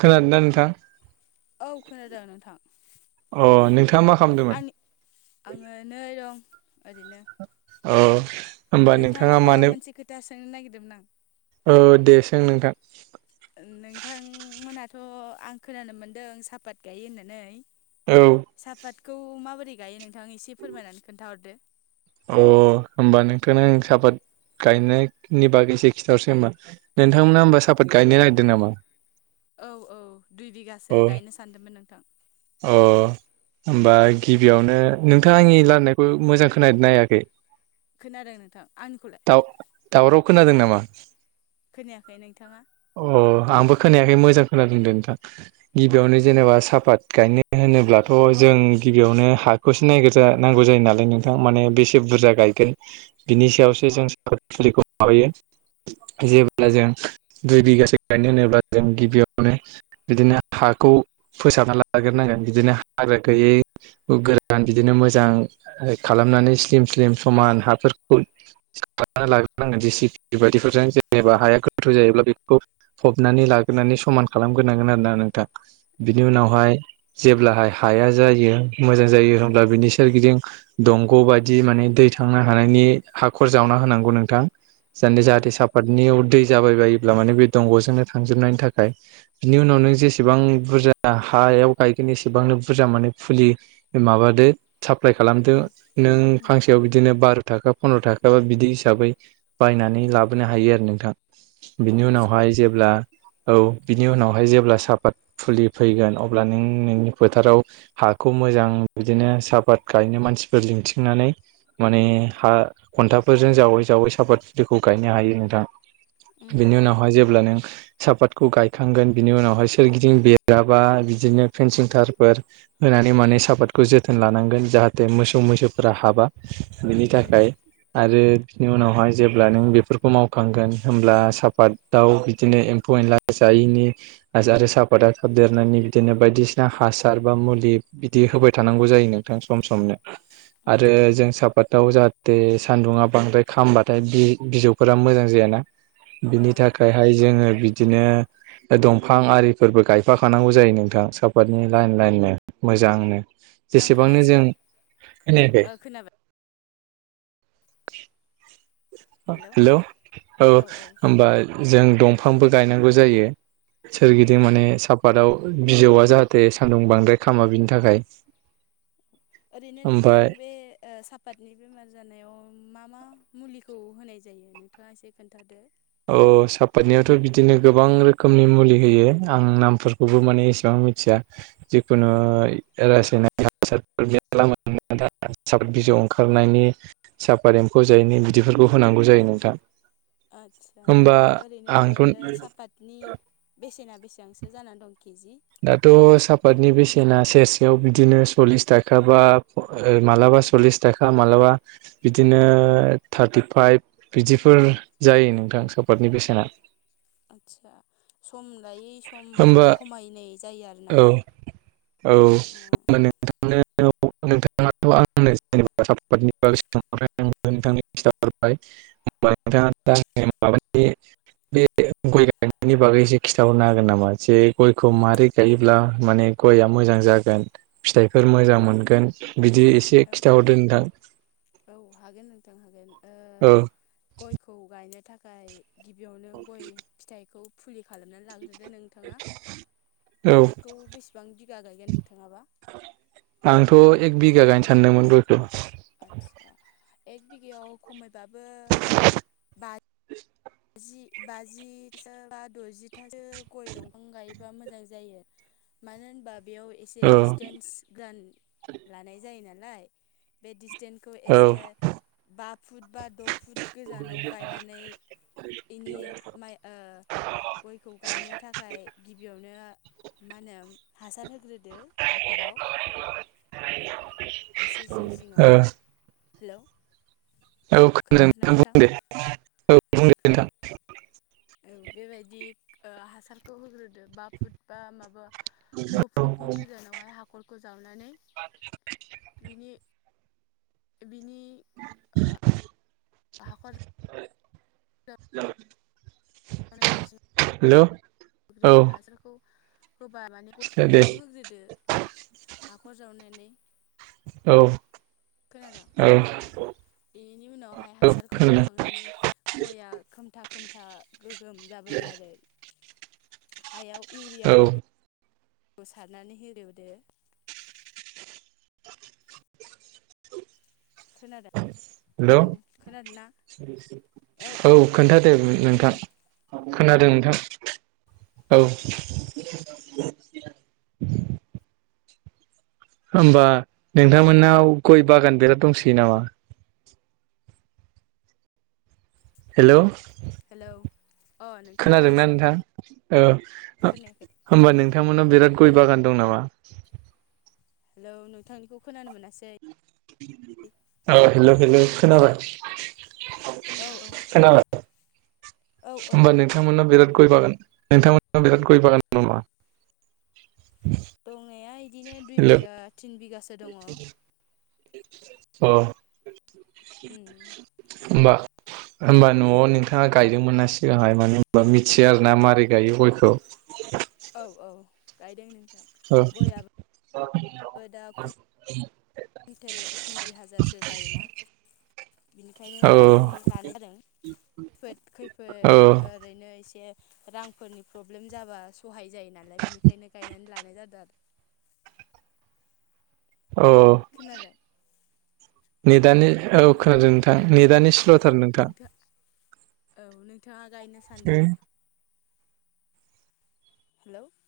खोनादों ना नोंथां औ खोनादों नोंथां अ नोंथाङा मा खालामदों आंनि आङो नै दं ओरैनो औ नोंथांनाव माबा मोनसे खोथा सोंनो नागिरदोंमोन आं औ दे सों नोंथां नोंथांमोनाथ' आं खोनानो मोनदों सापात गायो होननानै औ सापातखौ माबोरै गायो नोंथां एसे फोरमायनानै खोन्थाहरदो अ होमबा नोंथांनो आं साहापात गायनायनि बागैसे खिन्थाहरसै होम्बा औ नोंथांमोना होमबा सापात गायनो नागिरदों नामा औ औ दुइ बिगासो अ गायनो सानदोंमोन नोंथां अ होमबा गिबियावनो नोंथाङा आंनि लायरायनायखौ मोजां खोननायाखै खोनादों नोंथां आंनिखौलाय ददावराव खोनादों नामा खोनायाखै नोंथाङा अ आंबो खोनायाखै मोजां खोनादोंदे नोंथां ए गिबियावनो जेनेबा साफात गायनो महोनोब्लाथ' जों गिबियावनो हाखौसो नायगिरज नांगौ जायो नालाय नोंथां माने बेसे से बुरजा गायगोन बिनि सायावसो जों साहा फुलिखौ माबायो औ जेब्ला जों दुइ बिगासो गायनो होनोब्ला जों गिबियावनो बिदिनो हाखौ फोसाबना लाग्रोनांगोन बिदिनो हाग्रा गैयै गोरान बिदिनो मोजां खालामनानै स्लिम स्लिम समान हाफोरखौ खालामना लाग्रोनांगोन जेसिबि बायदिफोरजों जेनेबा हाया गोथौ जायोब्ला बेफोरखौ फबनानै लाग्रोनानै समान खालामग्रोनांगोन आरोना नोंथां बिनि औ उनावहाय जेब्लाहाय हाया जायो मोजां जायो होमब्ला बिनि सोरगिदिं दंग' बायदि माने दै थांनो हानायनि हाखर जावना होनांगौ नोंथां जे औ जाहाथे साफ नियाव दै जाबाय बायोब्ला माने बे दंग'जोंनो थांजोबनायनि थाखाय बिनि उनाव नों जेसेबां बुरजा हायाव गायगोन एसेबांनो बुरजा माने फुलि माबादो साप्लाय खालामदो उम नों उम फांसेआव बिदिनो बार' थाखा फन्द्र' थाखा बा बिदि हिसाबै बायनानै उम लाबोनो हायो आरो नोंथां बिनि आतसा उनावहाय जेब्ला औ बिनि उनावहाय जेब्ला सापात फुलि फैगोन अब्ला नों नोंनि फोथाराव हाखौ मोजां बिदिनो साहापात गायनो मानसिफोर लिंथिंनानै माने हा खन्थाफोरजों जावै जावै साफातखौ गायनो हायो नोंथां उम बेनि उम उनावहाय जेब्ला नों सापातखौ गायखांगोन बिनि उनावहाय सोरगिदिं बेराबा बिदिनो फेनसिं थारफोर होनानै माने सापादखौ जोथोन लानांगोन जाहाथे मोसौ मैसोफोरा हाबा बिनि उम थाखाय आरो बिनि उनावहाय जेब्ला नों बेफोरखौ मावखांगोन होमब्ला साफात दाव बिदिनो एम्फौ एनला जायनि आजा आरो साफादा थाब देरनायनि बिदिनो बायदिसिना हासार बा मुलि बिदि होबाय थानांगौ जायो नों थां सम समनो [unintelligible] आरो जों सापाताव जाहाथे सानदुङा बांद्राय खामबाथाय बे बिजौफोरा मोजां जायाना ओ बिनि थाखायहाय जोङो बिदिनो दंफां आरिफोरबो गायफाखानांगौ जायो नोंथां सापातनि लाइन लाइननो मोजांनो नोंथां जेसेबांनो खोनायासै जों। खोनायाखै ओ खोनाबाय हेलौ हेल' औ औ ओ होमबा जों दंफांबो गायनांगौ जायो। सोरगिदिं माने साफातआव बिजौआ जाहाथे सान्दुं बांद्राय खामा बिनि थाखाय। ओरैनो नोंथां ओमफ्राय बे ओ सा पाटनि बेमार जानायाव मा मा मुलिखौ होनाय जायो नोंथाङा एसे खोन्थादो। अ सापातनियावथ' बिदिनो गोबां रोखोमनि मुलि होयो आं नामफोरखौबो माने एसेबां मिथिया। जिखुनु रासायनारि हासारफोर [unintelligible] दा साद बिजौ ओंखारनायनि सापात एम्फौ जायैनि बिदिफोरखौ होनांगौ जायो नोंथां। आदसा होमबा ओरैनो आंथ' दायो सापात नि बेसेना बेसेबांसो जानानै दं केजि? दाथ' सापातनि बेसेना सेरसेयाव बिदिनो सल्लिस थाखा बा ओ मालाबा सल्लिस थाखा मालाबा बिदिनो थार्टिफाइभ बिदिफोर जायो नोंथां सापर्टनि बेसेना। आतसा सम लायै सम होमबा खमायनाय जायो आरोना। औ औ ओ [unintelligible] [inaudible] [inaudible] गय गायनायनि बागै एसे खिथाहरनो हागो गोन नामा जे गयखौ मारै गायोब्ला माने गयआ मोजां जागोन। फिथाइफोर मोजां आदसा मोनगोन बिदि एसे औ खिथाहरदो नोंथां। औ हागोन नोंथां हागोन ओ औ गयखौ गायनो थाखाय गिबियावनो गय फिथाइखौ फुलि खालामनानै लाग्रोदो नोंथाङा औ हाखौ बेसेबां बिगा गायगोन नोंथाङाबा? आंथ' एक बिगा गायनो सानदोंमोन गयखौ आदसा एक बिगायाव खमैबाबो बा [unintelligible] जि बाजिथा बा द'जिथासो गय दंफां गाय बा मोजां जायो मानो होनबा बेयाव एसे औ डिसटेन्स गान लानाय जायो नालाय बे डिसटेन्सखौ औ एसे बा फुट बा द' फुट गोजानाव गायनानै इनि माइ ओ गयखौ गायनो थाखाय गिबियावनो माहोनो हासार होग्रोदो हाखराव एसे जिं जिङाव ओ हेलौ औ खोनादों नोंथां बुं दे औ बुंदे नोंथां औ बेबायदि ओ हासारखौ होग्रोदो बा फुट बा माबा द' फुटनि गोजानावहाय हाखरखौ जावनानै बिनि बिनि [unintelligible] हाखर [unintelligible] हेलौ [inaudible] औ होग्रोदो हासारखौ होबा माने खिथा दे फोरखौ होग्रोदो हाखर जावनानै औ। खोनादों औ उम बेनि उनावहाय औ हासारखौ खोनादों होखांनानै गया खोमथा खोमथा गोगोम जाबोयो आरो। हायाव औ इउरियाफोरखौ सारनानै हेवदो खोनादों? हेल' औ खोनादों ना औ खोन्था दे नोंथां खोनादों खोनादों नोंथां औ होमबा नोंथांमोननाव गय बागान बिराद दंसोयो नामा? हेल' हेलौ अ नोंथांना खोनादोंना एसे नोंथां प्रब्लेम औ खोनायाखै होमबा नोंथांमोननाव बिराद गय बागान दं नामा? हेलौ नोंथांनिखौ खोनानो मोनासै। औ हेल' हेल' खोनाबाय? औ औ। खोनबाय। औ औ होमबानो नोंथांमोना बिराद गय बागान नोंथांमोना बिराद गय बागान दं नामा? दंनाया इदिनो दुइ हेल' बिगा थिन बिगासो दंङ। अ [unintelligible] होमबा होमबा न'आव नोंथाङा गायदोंमोन ना सिगांहाय माने होनबा मिथियो आरो ना माबारै गायो गयखौ। औ औ गायदों नों औ। [unintelligible] कुन्टेल कुन्टेल दुइ हाजारसो जायो ना। बिनिखायनो औ गायनानै लानाय जादों फोद औ खैफोद ओ ओरैनो एसे रांफोरनि प्रब्लेम जाबा सहाय जायो नालाय बिनिखायनो गायनानै लानाय जादों आरो। औ औ। खोनादों निदानि औ नोंथाङाबो खोनादों नोंथां निदानि स्ल'थार नोंथां। औ नोंथाङा गायनो सानदों नामा? हेल'।